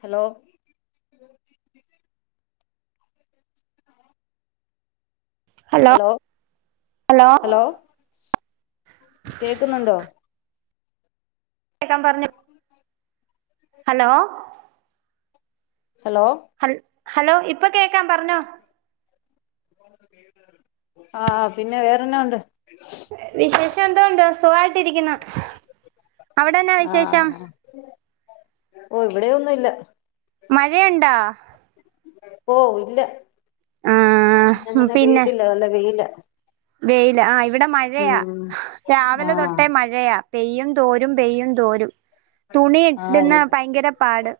Hello hello hello കേക്കുന്നുണ്ടോ? കേക്കാം പറഞ്ഞോ ഹലോ ഹലോ ഹൽ ഹലോ ഇപ്പ കേക്കാം പറഞ്ഞോ ആഹ് പിന്നെ വേറെന്നാ ഒണ്ട് വിശേഷം എന്തോ ഉണ്ട് സുഖായിട്ടിരിക്കുന്ന് അവിടെന്നാ വിശേഷം ആഹ് ഓ ഇവിടെ ഒന്നും ഇല്ല മഴയുണ്ടാ? ഓ ഇല്ല ഇന്നങ്ങനെ പെയ്തില്ല നല്ല വെയില വെയില ആഹ് ഇവിടെ മഴയാ ഉം രാവിലെ തൊട്ടേ ആഹ് മഴയാ പെയ്യും തോരും പെയ്യും തോരും തുണി ഇട്ട്ന്ന ആഹ് ഭയങ്കര പാട്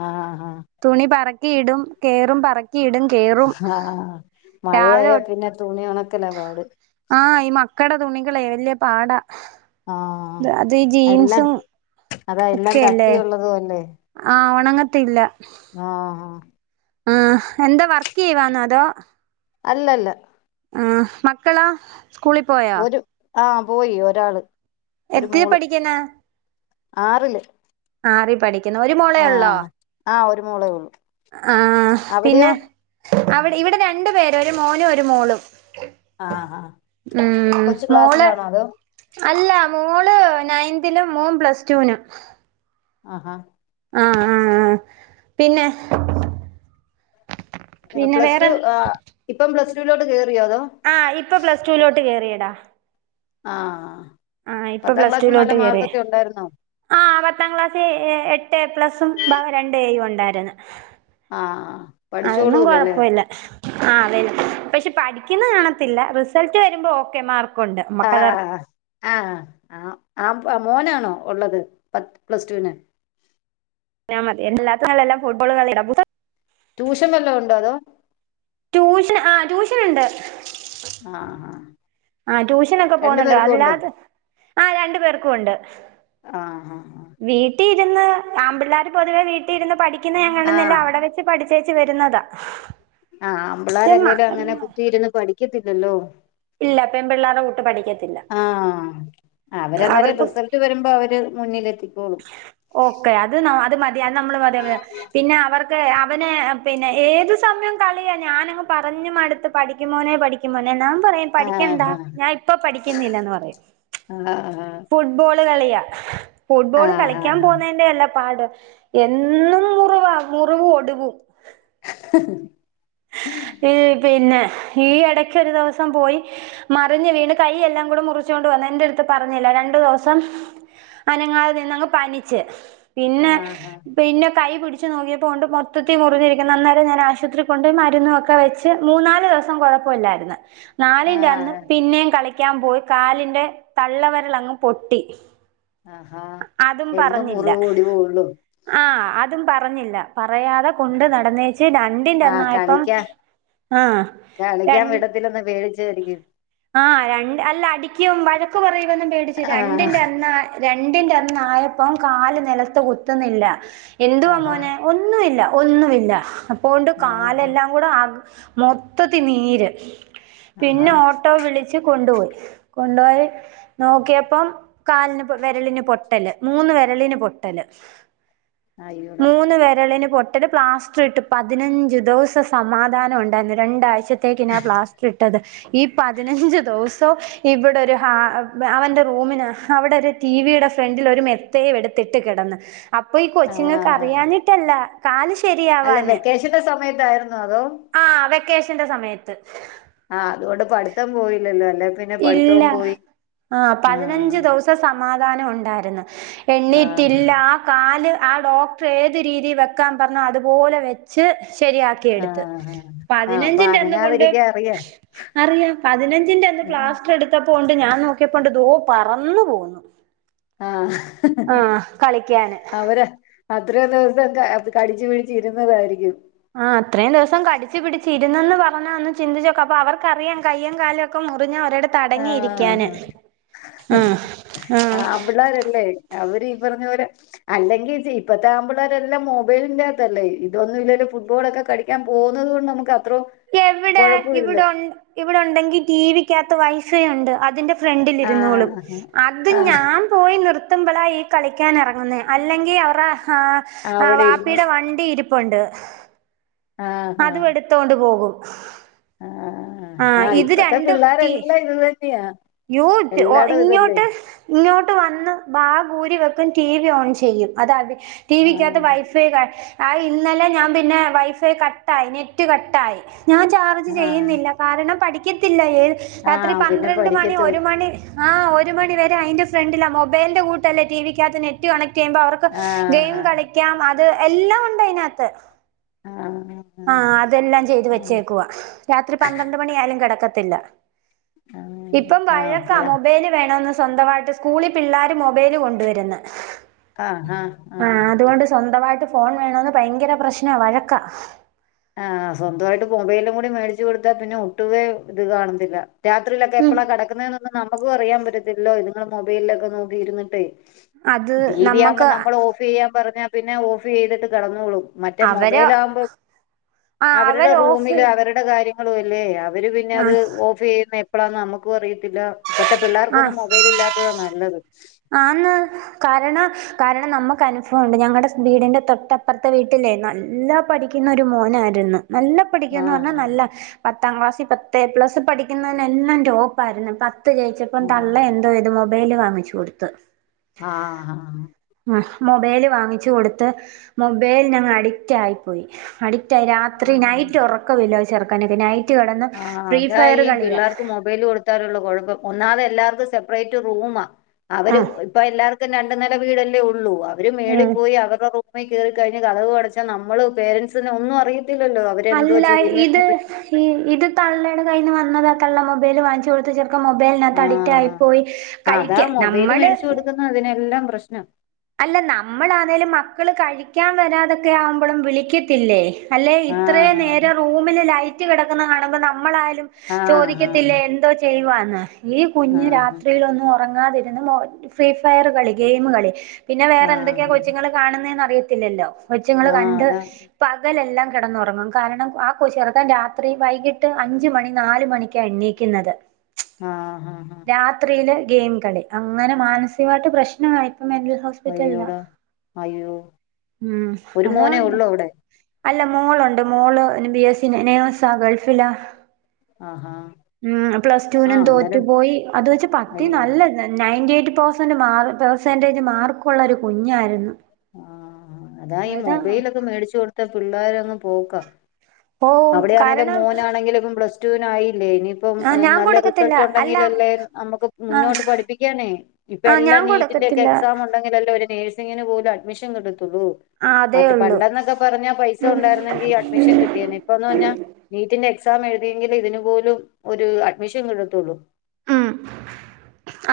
ആഹ് തുണി പറ ക്കി ഇടും കേറും പറ അഹ് ഹ രാവിലെ മഴയായ തൊ പിന്നെ തുണി ഒണക്കല പാട് ആഹ് ഈ മക്കട തുണികളെ വല്യ പാടാ ആഹ് ദ് അതീ എല്ലാം ജീൻസും അതാ എല്ലാം കട്ടിയുള്ളതും അല്ലെ ആഹ് ഒണങ്ങത്തില്ല ആഹ് ആഹ് എന്താ വർക്ക് ചെയ്യ് വാന്നോ അതോ അല്ലല്ല ആ മക്കളാ സ്കൂളിൽ പോയാ? ഒരു ആഹ് പോയി ഒരാള് ഒരു എത്തേ മോള് പഠിക്ക്ന്ന്? ആറില് ആറി പഠിക്ക് ഒരു മോളേ ഉള്ളോ ആഹ് ആഹ് ഒരു മോളേ ഉള്ളൂ ആ അവിടെയോ പിന്നേ അവിടെ ഇവിടെ രണ്ട് പേ ഒരു മോനും ഒരു മോളും ആഹ് ആഹ് മ് കൊച്ചു മോള് ക്ലാസ്സിലാണോ അതോ അല്ല മോള് നയന്തിലും മോൻ പ്ലസ്ടൂനും ആഹാ ആഹ ആഹ ആ പിന്നെ പിന്നെ പ്ലസ് ടു ഇപ്പം പ്ലസ് ടു [inaudible] ആ ഇപ്പൊ പ്ലസടുവിലോട്ട് കേറിയണ്ട് അണ്ട ആഹ ആ ഇപ്പൊ പ്ലസ് ടുവിലോട്ട് കയറി ഉണ്ടായിരുന്നോ ആ പത്താം ക്ലാസ് എട്ട് ഏ പ്ലസും രണ്ട് ഏയും ഉണ്ടായിരുന്നു ആ അതൊന്നും പഠിച്ചോളൂലല്ലേ കൊഴപ്പില്ലാ ആ വ പക്ഷെ പഠിക്കുന്ന കാണത്തില്ല റിസൾട്ട് വരുമ്പോൾ ഓക്കെ മാർക്ക് കൊണ്ട് നമ്മക്ക് ആഹ ആ ആ മോനാണോ ഉള്ളത് പത്ത് പ്ലസ് ടുവിന് ഞാ മതി എല്ലാത്തുംെല്ലാം ഫുട്ബോള ഇട ട്യൂഷൻവല്ലോം ഉണ്ടോ അതോ ട്യൂഷൻ ആ ട്യൂഷനുണ്ട് ആഹ് ആഹ് ആഹ ട്യൂഷനൊക്കെ പോന്നുണ്ടോ അല്ലാതെ ആ രണ്ടു പേർക്കും ഉണ്ട് ആഹ ആഹ് ആഹ് കിട്ടി ഇരുന്ന് ആമ്പിള്ളേർ പൊതുവെ വീട്ട രുന്ന് പഠിക്കുന്ന ഞങ്ങ ആ ആ കാണുന്നല്ല അവിടെ വെച്ച് പഠിച്ച ചേച്ചി വരുന്നതാ ആഹ് അമ്പുളാരല്ലേലും അങ്ങനെ കുത്തി ഇരുന്ന് പഠിക്ക ക്കതില്ലല്ലോ ഇല്ല പെൺപിള്ളേരെ കൂട്ട് പഠിക്കത്തില്ല ആ അവരെന്നാലും റിസൾട്ട് വരുമ്പോ അവര് മുന്നിലെ ക് ഒക്കെ അത് ന്നാ അത് മതി അത് നമ്മള് മതി [unintelligible] പിന്നെ അവർ ദ് അവനെ പിന്നെ ഏത് സമയും കളിയ ഞാനങ്ങ് പറഞ്ഞു മടുത്ത് പഠിക്ക് മോനെ പഠിക്ക് മോൻ - ഞാൻ പറയും ആ പഠിക്കണ്ടാ ആ ഞാൻ ഇപ്പൊ പഠിക്കുന്നില്ലെ ന്ന് പറയും ഫുട്ബോള് കളിയ ആ ആ ഫുട്ബോള് ആ കളിക്കാൻ പോന്നേന്റെ യല്ല പാട് എന്നും മുറിവാ മുറിവും ഒടിവും ഹ് -ഹ് -ഹ് ഈ പിന്നെ ഈ എടക്കൊരു ദിവസം പോയി മറിഞ്ഞ് വീണ് കൈയെല്ലാം കൂടെ മുറിച്ചോണ്ട് വന്ന് എൻറടുത്ത് പറഞ്ഞില്ല രണ്ടു ദിവസം അനങ്ങാതെ നിന്നങ്ങ് പനിച്ച് ആ ആ പിന്നെ ആ പിന്നെ കൈ പിടി ച്ച് നോക്കിയപ്പോണ്ട് മൊത്തത്തി മുറിഞ്ഞിരിക്ന്ന് അന്നേരം ഞാൻ ആശുപത്രി കൊണ്ടോ മരുന്നൊക്കെ വെച്ച് മൂന്നാല് ദിവസം കൊഴപ്പല്ലായിര് ന്ന് നാലിന്റെ അന്ന് ആഹ് പിന്നേം കളി ളി ക്കാൻ പോയി കാലിന്റെ തള്ളവിരല ങ്ങ് പൊട്ടി ആഹാ അതും എന്നും പറഞ്ഞില്ല മുറിവ് ഒടിവുള്ളൂ ആഹ അതും പറഞ്ഞില്ല പറയാതെ കൊണ്ട് നടന്നേച്ച് രണ്ടിന്റെന്ന് ആഹ് പ്പം കളിക്കാ ആ രൺ ച്ചേരിക്കും ആഹ -രൺ അല്ല അടിക്കും വഴക്ക് പറയും പേടിച് ആഹ് രണ്ടിന്റെ അന്ന രണ്ടിന്റെന്നായപ്പം കാല് നെലത്ത് കുത്തുന്നില്ല എന്തുവാ ആഹാ മോനെ ഒന്നുഇല്ല ഒന്നുവില്ല പ്പോണ്ട് ആഹാ കാലെല്ലാം കൂടെ ആ മൊത്തത്തി നീര് ആഹ-ഹ വിളച്ച് കൊണ്ടുപോയി കൊണ്ടോയി നോക്യപ്പം കാലിന് പൊ വെരലിന് പൊട്ട് ല് മൂന്ന് വെരളീന് പൊട്ടല് അയ്യോടാ മൂന്ന് വെരളിന് പൊ ട്ടത് പ്ലാസ് ട്ട് പതിനഞ്ച് ദെവസം സമാധാനം ണ്ടാ രണ്ടാഴ്ച ത്തേക്കിന പ്ലാസ്റ്റർ ഇട്ടത് ഈ- പതിനഞ്ച് ദെവൊ സോ ഇവിടെ ഒരു ഹ അവന്റെ റൂമിന് അവിടെ ഒരു ടിവിയുടെ ഫ്രണ്ടിൽ ഒരു മെത്തയും എടുത്തിട്ട് കെടന്ന് അപ്പൊ ഈ കൊച്ചിങ്ങക്ക് ആഹ് അറിയാനിട്ടല്ല കാലിഷ് അല്ല വെക്കേഷന്റെ സമയത്തായിരുന്നോ അതോ കേഷന്റെ സമയത്ത് ആഹ് അതുകൊണ്ട് പഠിത്തം പോയില്ലല്ലോ അല്ലെ പിന്നെ ഇല്ല പഠിത്തവും പോയി ആ പതിനഞ്ച് ആഹ് ദിവസം സമാധ ധാനം ഉണ്ടാര്ന്ന്- ആഹ് എണ്ണീറ്റില്ല ആ കാല്- ആ ഡോക്ടർ ഏത് രീതിൽ വെക്കാൻ പറഞ്ഞാ അതുപോലെ വെച്ച് ശരിയാക്കിയ എടുത്ത് ആഹ് ആഹ് അപ്പൊ പതിനഞ്ചിന്റെ അന്ന് കൊണ്ട് അനങ്ങാതിരിക്കാൻ അറിയാം അറിയാം പതിനഞ്ചിന്റെ അന്ന് പ്ലാസ്റ്റ്റ്എടുത്ത ണ്ട് ഞാൻ നോക്കിയപ്പോണ്ട് ദോ പറന്നു പോവുന്നു- ആഹ് ആ കളിക്കാന് ഇത്രയും ദിവസക്കെ അത് കടിച്ചു പിടിച്ച് ഇരുന്നതായിരിക്കും വരുന്നെന്ന് പറഞ്ഞന്ന് ചിന്തിച്ചോക്ക അപ്പോ അവർക്കറിയാം കയ്യും കാലുംക്കെ മുറിഞ്ഞ ഒരിടത്ത് അടങ്ങിയിരിക്കാന് ആഹ് ആഹ് ആ ആമ്പിള്ളേരല്ലേ അവര് ഈ പറഞ്ഞ പോല അല്ലെങ്കിൽ ഇപ്പത്തെ ആമ്പിള്ളേരെല്ലാം മൊബൈലിന്റെറകത്തല്ലേ ഇതൊന്നും ഇല്ലോ ഫുട്ബോളൊക്കെ കളിക്കാൻ പോകുന്നുന്നത് കൊണ്ട് നമുക്ക്അ എവിടെ ഇവിടെ ഇവിടൊണ്ടെങ്കി ടിവി ക്കാത്ത് വൈഫൈ ഉണ്ട് അതിന്റെ- ഫ്രണ്ടിലിരുന്നോളും ആഹ് അത് ആഹ് ഞാൻ പോയി നിർ ത്തുമ്പോളാ ഈ കളിക്കാൻ എറങ്ങുന്നേഅല്ലെങ്കിൽ അവറാ ആ അവിടെ ഇരുന്നു വാപ്പിയുടെ വണ്ടി ഇരിപ്പൊണ്ട് ആഹ് അതും ആഹ് എടുത്തോണ്ട് പോകും ഉ [unintelligible] ആഹ് ആ ആഹ് ഇപ്പത്തെ പിള്ളേരെല്ലാം ഇത് തന്നെയാ യൂ എല്ലായിടവും ഇതല്ലേ ഇങ്ങോട്ട് ഇങ്ങോട്ട് വന്ന് ബാഗ്ഊരി വെക്കും ടി വി ഓൺ ചെയ്യും അതതി ടീ വിക്കാത്ത് ആഹ് വൈഫൈക ആ ഇന്നലെ ഞാൻ പിന്നെ വൈഫൈ കട്ടായി നെറ്റ് കട്ടായി. ഞാൻ ചാർജ് ആഹ് ചെയ്യുന്നില്ല കാരണം പഠി ഇക്കത്തില്ല ഏ രാത്രി ആഹ് പിന്നെ പന്ത്ര രണ്ട് മണി ഒരു പഠിക്കത്തൂല്ല മണി ആഹ് ഒരു മണിവരെ അയിന്റെ ഫ്രണ്ടിലാ മൊബൈലിന്റെ കൂട്ടല്ല ടി വിക്കാത്ത് നെറ്റ് കണക്ട് [unintelligible] അവർക്ക് ഗെയിം ആഹ് കളിക്കാം അ അത് എല്ലാം ഉണ്ട് അതിനകത്ത് ആഹ് അതെല്ലാം ചെയ്ത് ആഹ് വെച്ചേക്കുവ രാത്രി പന്ത്രണ്ട് മണിയായാലും കിടക്ക പത്തില്ല ഇപ്പം ആഹ് വഴക്കാ ആഹ് മൊബൈല് വേണന്ന് സ്വന്തമായിട്ട് സ്കൂളി പിളളാര് മൊബൈല് കൊണ്ടുവരുന്ന, ആഹ് ആഹ് ആ ആഹ് അതുകൊണ്ട് സ്വന്തമായിട്ട് ഫോൺ വേണോന്ന് ഭയങ്കര പ്രശ്നവ വഴക്കാ ആഹ് സ്വന്തമായിട്ട് മൊബൈലും കൂടി മേടിച്ചു കൊടുത്താ പിന്നെ ഒട്ടുവേ ഇത് കാണത്തില്ല രാത്രിയിലൊക്കെ ഉം എപ്പളാ [unintelligible] നമുക്കും അറയാൻ പറ്റത്തില്ലോ ഇത്ങ്ങൾ മൊബൈലിലൊക്കെ നോക്കിയിരുന്നിട്ടേ അത് ടി വി ആവുമ്പോ നമ്മക്ക് നമ്മള് ഓഫ് ചെയ്യാൻ പറഞ്ഞാ പിന്നെ ഓഫ് ചെയ്തിട്ട് കെടന്നോളും മറ്റേ അവര് മൊബൈൽ ആവുമ്പൊ ആ അവരുടെ അവര് ഓഫ് റൂമില് അവരുടെ ക കാര്യങ്ങളും അല്ലേ അവര് പിന്നെ ആ അത് ഓഫ് ചെയ്യുന്നെ [unintelligible] നമുക്കു അറിയത്തില്ല ഇപ്പത്തെ ആ പിളളാർക്കൊന്നും മൊബൈൽ ഇല്ലാത്തതാ നല്ലത് ആന്ന് കാരണം കാരണം നമ്മക്ക് അനുഭവം ഇണ്ട് ഞങ്ങടെ വീടിന്റെ തൊട്ടപ്പുറത്തെ വീട്ടിലേ നല്ല പഠിക്കുന്ന ഒരു മോനായിരുന്നു നല്ല പിഠിക്കന്ന് പറഞ്ഞാ ആഹ് നല്ല [inaudible] പത്താം ക്ലാസിൽ പത്ത് എ പ്ലസ് പഠിക്കുന്നതിനെല്ലാം ടോപ്പായിരുന്നു ഇപ്പ ത്ത് ജയിച്ചപ്പം ആഹ് തള്ള എന്തോയ്ത് മൊബൈല് വാ മ്മച്ചി കൊടുത്ത് ത്ത് ആഹ് ആഹ് മൊബൈല് വാങ്ങിച്ച് കൊടുത്ത് മൊബൈലനങ്‌ അഡിക്റ്റ് ആയിപ്പോയി അഡിക് രാത്രി നൈറ്റ് ഉറക്കമില്ല ചേറക്കാന ഇതിനായി ആ അത ഈ പിള്ളേർക്ക് മൊബൈല് കൊടുത്താാലുള്ള കുഴപ്പം ഒന്നാതെ എല്ലാവർക്കും സെപ്പറേറ്റ് റൂമാ അവര് ആഹ് ഇപ്പൊ എല്ലാർ രണ്ട് നില വീടല്ലേ ഉള്ളൂ അവര് മേളിൽ ആഹ് പോയി അവര്ട മ്മയി കയറി കഴിഞ്ഞ് കതവും അടച്ചാ നമ്മള് പേരൻറ്സ്ന് ഒന്നും അറിയ അല്ല ഇത് ഇത് തള്ളയുടെ കയിൽന്ന് വന്നതാ തള്ള മൊബൈല് വാങ്ങിച്ച് കൊടുത്ത് ചെറുക് മൊബൈലിനകത്ത് അഡിക്റ്റ് ആയി ആഹ് പോയി അതാ കഴിക്ക മൊബൈല് നമ്മള് മേടിച്ചു കൊടുക്കുന്ന അതിനെല്ലാം പ്രശ്നം അല്ല നമ്മളാന്നേലും മക്കള് കഴി ക്കാൻ വരാതൊക്കെ ആവുമ്പോഴും വിളിക്കത്തില്ലേ അല്ലേ ഇത്രേം ആഹ് നേരം റൂമില് ലൈറ്റ് റ്റ് കിടക്കുന്ന കാണുമ്പോ നമ്മളായ ആഹ് ചോദിക്കത്തില്ലേ എന്തോ ചെയ്യുവാന്ന് ന്ന് ഈ കുഞ്ഞ് ആഹ് രാത്രിയിൽ ഒന്ന് ഒ ഉറങ്ങാതിരുന്ന ഫ്രീ ഫയറുകളി ഗെയിമ് കളി പിന്നെ വേറെ ആഹ് എന്തൊക്കെയാ ആഹ് കൊച്ചിൾ കാണുന്നെ അറി തിന്നെല്ലെ കൊച്ചങ്ങള് ആഹ് ആഹ് കണ്ട് അതാ പകലെല്ലാം കിടന്നുറങ്ങും കാരണം ആ കൊ ചെറുക്കാൻ രാത്രി വൈകിട്ട് അഞ്ച് മണി നാല് മണിക്കാ എണ്ണീക്കുന്നത് ആഹ് ഹാ ഹാ രാത്രിയില് ഗെയിം കളി അങ്ങനെ മാനസികമായിട്ട് പ്രശ്നം ആയപ്പം മെന്റൽ ഹോസ് അയ്യോട അയ്യോ ഉം ഒരു അതാ മോനേ ഒള്ളൂ അവിടെ അല്ല മോളുണ്ട് മോള് ബി എസി നെ നെയ്സാ ഗൾഫിലാ ആഹാ ഉം പ്ലസ്ടുനും ആഹ് തോറ്റു അന്നേരം പോയി അത് വെച്ച് പത്തിൽ അയ്യോ നല്ല നയന്റീറ്റു പെസന്റ് മാർ പെർസെന്റേജ് മാർക ഉള്ളൊരു കുഞ്ഞായിരുന്നു ആ അതാ ഈ മൊബൈലൊക്കെ മേടിച്ചു കൊടുത്ത പിള്ളേരങ് പോക പോവും അവിടെയാണെലും കാരണം മോനാണെങ്കിലും പ്ലസ് റ്റൂനായി ല്ലേ ഇനിയിപ്പം ആ ഞാൻ നല്ല കൊടുക്കത്തില്ല റിസൾട്ട് അല്ല ഉണ്ടെങ്കിലല്ലേ നമുക്ക് ആ മുന്നോട്ട് പഠിപ്പിക്കാനേ ഇപ്പ ആ ഞാൻ എല്ലാം നീറ്റിന്റെക്കെ കൊടുക്കത്തില്ല എക്സാം ഉണ്ടെങ്കിലല്ലേ ഒരു നഴ് സിംഗിന് പോലും അഡ്മിഷൻ കിട്ടത്തൊള്ളൂ ഉം ആ അതേ മറ്റ ഉള്ളൂ പണ്ടെന്നൊക്കെ പറഞ്ഞാൽ പൈസ ഉണ്ടായിരുന്നെങ്കിൽ അഡ്മിഷൻ കിട്ടിയെനെ റഞ്ഞ നീറ്റ് ഇതിന്റെ എക്സാം എഴുതിയെങ്കിലെ ഇതിനുപോലും ഒരു അഡ്മിഷൻ കിട്ടത്തൊള്ളൂ ഉം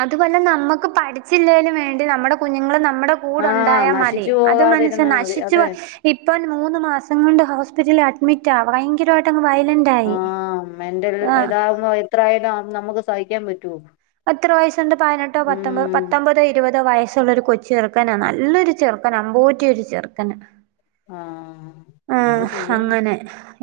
അതു വല്ല നമ്മക്ക് പഠിച്ചില്ലേലും വേണ്ടില്ല നമ്മുടെ കുഞ്ഞുങ്ങള് നമ്മുടെ കൂടെ ആഹ് ഉണ്ടായ മതി നശിച്ചു അത് മനസ് പോകാതിരുന്നാ മതി നശിച്ചു അതെ ഇപ്പ മൂന്ന് മാസം കൊണ്ട് ഹോസ് പിറ്റിൽ അഡ്മിറ്റാ ഭയങ്കരമായിട്ടങ്ങ് വയ്യാ ആഹ് അമ്മന്റെ ഒരു ഇതാവ്മ്പോ എത്രായാലും നമുക്ക് സഹിക്കാൻ പറ്റോ എത്ര വയസ്ണ്ട് പതിനെട്ടോ പത്തൊമ്പ പത്തൊമ്പതോ ഇരുപതോ വയസ് ള്ളൊരു കൊച്ച് ചെറുക്കനാ നല്ലൊരു ചെറുക്കൻ അമ്പോറ്റിയ ഒരു ചെറുക്കൻ ആഹ് എന്ത് ആഹ് ചെയ്യാനാ അങ്ങനെ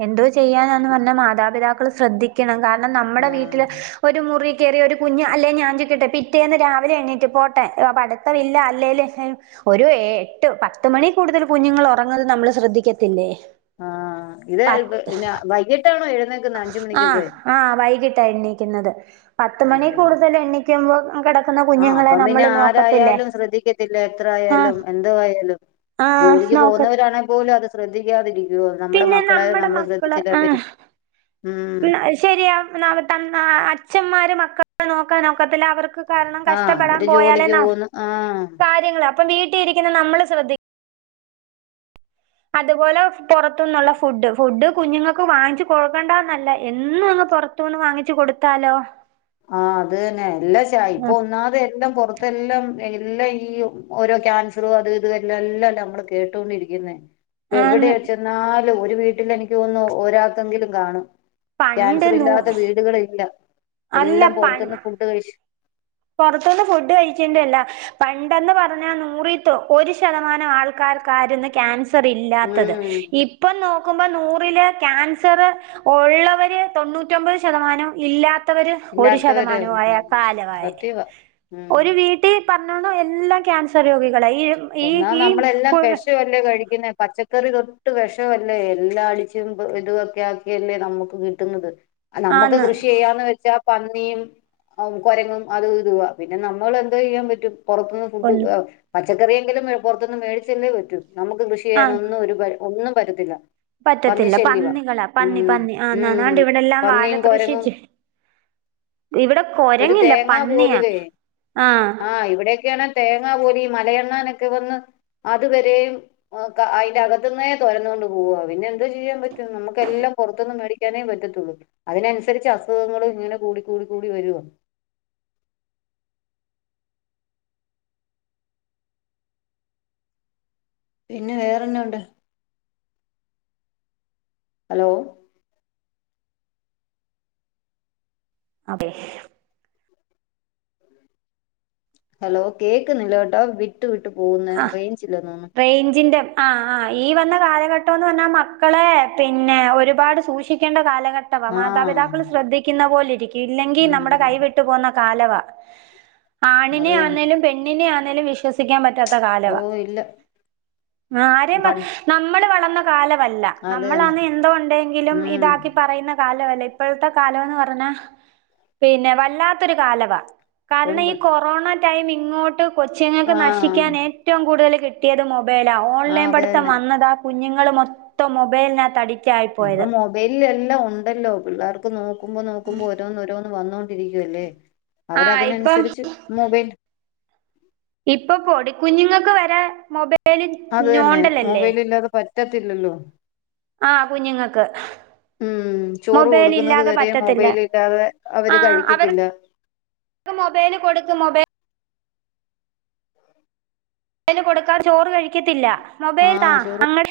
എന്ത് ചെയ്യാനാന്ന് പർഞ്ഞ മാതാപിതാക്കള് ശ്രദ്ധിക്കണം കാ ണം. നമ്മുടെ വീട്ടിലെ ആഹ് ഒരു മുറി കേറിയ ഒരു കുഞ് അല്ലെ ഞാൻ ചോയ്ക്കട്ടെ പിറ്റേന്ന് രാവിലെ എണ്ണീറ്റ് പോട്ടെ അപ അടുത്തവില്ല അല്ലേല് എഹ് ഒരു ഏട്ട് പത്ത് മണി കൂടുതൽ കുഞ്ഞുങ്ങൾ ഒറങ്ങല് നമ്മള് ശ്രദ്ധിക്ക പിന്നേഹ് ആഹ് ഇത് പത് പിന്നെ വൈകിട്ടാണോ എഴുന്നേക്കുന്നത് അഞ്ച് ആഹ് മണിക്കൊക്കെ ആഹ് വൈകിട്ടാ എണ്ണിക്കുന്നത്. പത്തുമണി അയ്യോടാ കൂടുതൽ എണ്ണിക്കുമ്പോ ഓൻ കെട ആഹ് അപ്പം പിന്നെ ആരായാലും ശ്രദ്ധിക്കത്തില്ല. എത്ര ആഹ് ആയാലും എന്തോ ആയാലും ആഹ് ജോലിക്ക് നോക്ക പോഉന്നവരാണെ പോലും അത് ശ്രദ്ധി ക്ക്യാദെരി രു നമ്മടെ പിന്നെ മക്കളെ നമ്മള് ശ്രദ്ധിച്ചില്ല പിന്നെ ഉം പ്ന്നെ അഹ് ശരിയാക്ണെ [unintelligible] അച്ഛന്മാ ര് മക്കളെ നോകാൻ നോക്കത്തില്ല അവർക്ക് കാരണം ആഹ് കഷ്ടപ്പെടാൻ അവര് ജോലിക്ക് പോയാലേന്നോ പോകുന്നു ആഹ് കാര്യങ്ങളാ പ്പോം വീട്ടീയിരിക്കുന്ന നമ്മള് ശ്രദ്ധി അതുപോലെ പുറത്തുന്നുള്ള ഫുഡ് ഫുഡ് കുഞ്ഞുങ്ങക്ക് വാങ്ച് കൊടുക്കണ്ടന്നല്ല എന്നും അങ്ങ് പൊറത്തുന്ന് വാങ്ങിച് കൊടുത്താലോ ആഹ് അത് ന്നെ എല്ലാ ഷാ ഇപ്പൊ ഒന്നാതെ എല്ലാം പൊറ അതെല്ലാം ഏഹ് എല്ലാ ഈ ഓ ഓരോ ക്യാൻസറോ അത് ഇത് എല്ലാ എല്ലാം നമ്മള് കേട്ട്കൊണ്ടിരിക്ക്ന്നെ ഇപ്പ ആന്ന് എവിടെയെച്ചെന്നാ അല്ല ഒരു വീട്ടില് എനിക്ക് തോന്ന്ന്നു ഒരാക്കെങ്കിലും കാണും പണ്ട് ക്യാൻസർ നൂ ഇല്ലാത്ത വീടുകള് ഇല്ലാ എല്ലാം പൊറത്ത്ന്ന് ഫുഡ് കഴിച്ച് പൊറത്ത്ന്ന് ഫുഡ് കഴിക്കേന്റയെല്ല. പണ്ടെന്ന് പറഞ്ഞാൽ നൂറിതൊ ഒരു ശതമാനം ആൾക്കാര് കരുന്നെ ക്യാൻ സർ ഇല്ലാത്തത് ഉം ഇപ്പ നോ ക്കുമ്പോ നൂറില് ക്യാൻസർ ഒള്ളവര് തൊണ്ണൂറ്റൊമ്പത് ശതമാനം ഇല്ലാ ത്തവര് ഒരു ശതമാനവായ കാലവാഴി ക്കുവാ ഉം പറ്ഞ്ഞോണം എല്ലാം ക്യാൻസർ രോഗി ഒന്നാമെ നമ്മളെല്ലാം വെഷവല്ലേ കഴിക്കുന്നെ പച്ചക്കറി തൊട്ട് വെഷവല്ലേ എല്ലാ അടിച്ചും പ് ഇത് തൊക്കെ ആക്കിയല്ലേ നമ്മക്കും കിട്ടുന്നത് ആഹ് നമ്മക്ക് ആന്ന് കൃഷി ചെയ്യാന്ന് വെച്ചാ പന്നിയും അവു കൊരങ്ങും അതും ഇതുവാ പിന്നെ നമ്മള് എന്തോ ചെയ്യാൻ പറ്റും പൊറത്ത്ന്ന് ഫുഡ് ഒന്ന് ആഹ് പ എറിയെങ്കിലും പൊർത്ത്ന്ന് മേടിച്ചല്ലേ പറ്റു നമുക്ക് കൃഷി ആ ചെയ്യാനൊന്നും ഒരു പരം ഒന്നും പറ്റത്തില്ലാ പറ്റത്തില്ല പന്നികളാ പന്നി പന്നി ഉം ആന്നാന്നാണ്ട് ഇവ്ടെല്ലാം വാഴ പന്നിയും കൃഷി കുരങ്ങും ചെ ഇവിടെ ഒരു കൊരങ്ങില്ല തേങ്ങ പന്നിയാ പോലുവേ ആഹ് പൂതി മലയെ ണാനൊക്കെ വന്ന് അതുവരെയും അ ക അയ്ന്റെ അകത്ത്ന്നേ തൊരന്നാേണ്ട് പോവാ പിന്നെ എന്താേ ചെയ്യാം പറ്റും നമുക്കെല്ലം പൊർത്ത്ന്ന് മേടിക്കാനേ പറ്റത്തൊള്ളൂ അതിനൻസരിച്ച് അസുഖങ്ങള് ഇങ്ങനെ കൂടി കൂടി കൂടി വരുവാ പിന്നെ വേറെന്നാ ഉണ്ട് ഹലോ ആകെ ഹലോ കേക്ക്ന്നില്ലേ കെട്ടോ വിട്ട് വിട്ട് പോവുന്നേ റെയ്ഞ്ചില്ലന്ന് താേന്ന്ണ് ആഹ് ആഹ് ഈ വന്ന കാലഘട്ടാെന്ന് പർഞ്ഞാ മക്കളെ പിന്നെ ഒരുപാട് സൂക്ഷിക്കേണ്ട കാല ഘട്ടവാ ആഹ് മാതാപിതാക്കള് ശ്രദ്ധിക്ക്ന്ന പോലെ ഇല്ലെങ്കി നമ്മ്ടെ ഉം കൈവിട്ട് പോവ്ന്ന കാലവാ ആണിനെ അത് തന്നെ ആന്നേലും പെണ്ണിനെ ആ ണേലും വിശ്വസിക്കാം പറ്റാ ത്ത ഓ കാലവാ ഇല്ല ആരേം പ പണ്ട് നമ്മള് വള കാല [unintelligible] വല്ല അത് തന്നെ നമ്മളാന്നേ എന്തോ ഒണ്ടേങ്കിലും ഉം ഇതാക്കി പറയുന്ന കാല ലവല്ല ഇപ്പോഴത്തെ കാലവെന്ന് പറഞ്ഞാ പിന്നെ വല്ലാത്തൊരു കാലവാ കാരണം ഈ പെമ്പിൾ കൊറോണ ടൈം ഇങ്ങോട്ട് കൊച്ചുങ്ങക്ക് നശി ആഹ് ക്കാൻ ഏറ്റവും കൂടുതല് കി ട്ടിയത് മൊ ബേലാ ആഹ് ഓൺലൈൻ അത് പടുത്തം തന്നെ വന്നതാ കു കുഞ്ഞുങ്ങള് മൊത്തം മൊബൈലിനാത്തടി ഇപ്പം മൊബൈലിലെല്ലാം ഒണ്ടല്ലോ പിള്ളാർക്ക് നോക്കുമ്പോ നോക്കുമ്പോ ഒരോന്നൊരോന്ന് വന്നോണ്ടിരിക്കുവല്ലേ ആ ഇപ്പം അവരതിനനുസരിച്ച് മൊബൈൽ ഇപ്പ പൊടി കുഞ്ഞുങ്ങൾക്ക് വരെ മൊബൈ ബേലിൽ ഞോണ്ടലല്ലേ റ്റത്തില്ലല്ലോ ആ കുഞ്ഞുങ്ങൾക്ക് ഉം ചോറ് മൊബൈൽ കൊടുക്കുന്നത് ഇല്ലാതെ വരെ പറ്റത്തില്ല മൊബൈൽ ഇല്ലാതെ ആ അവര് കഴിക്കത്തില്ല അവർ--ക്ക് മൊബേല് കൊടുക്ക് മൊബേൽ ല് കൊടുക്കാ ചോറ് കഴിക്കത്തില്ല ആ മൊബേലാ ചോറ് അങ്ങട്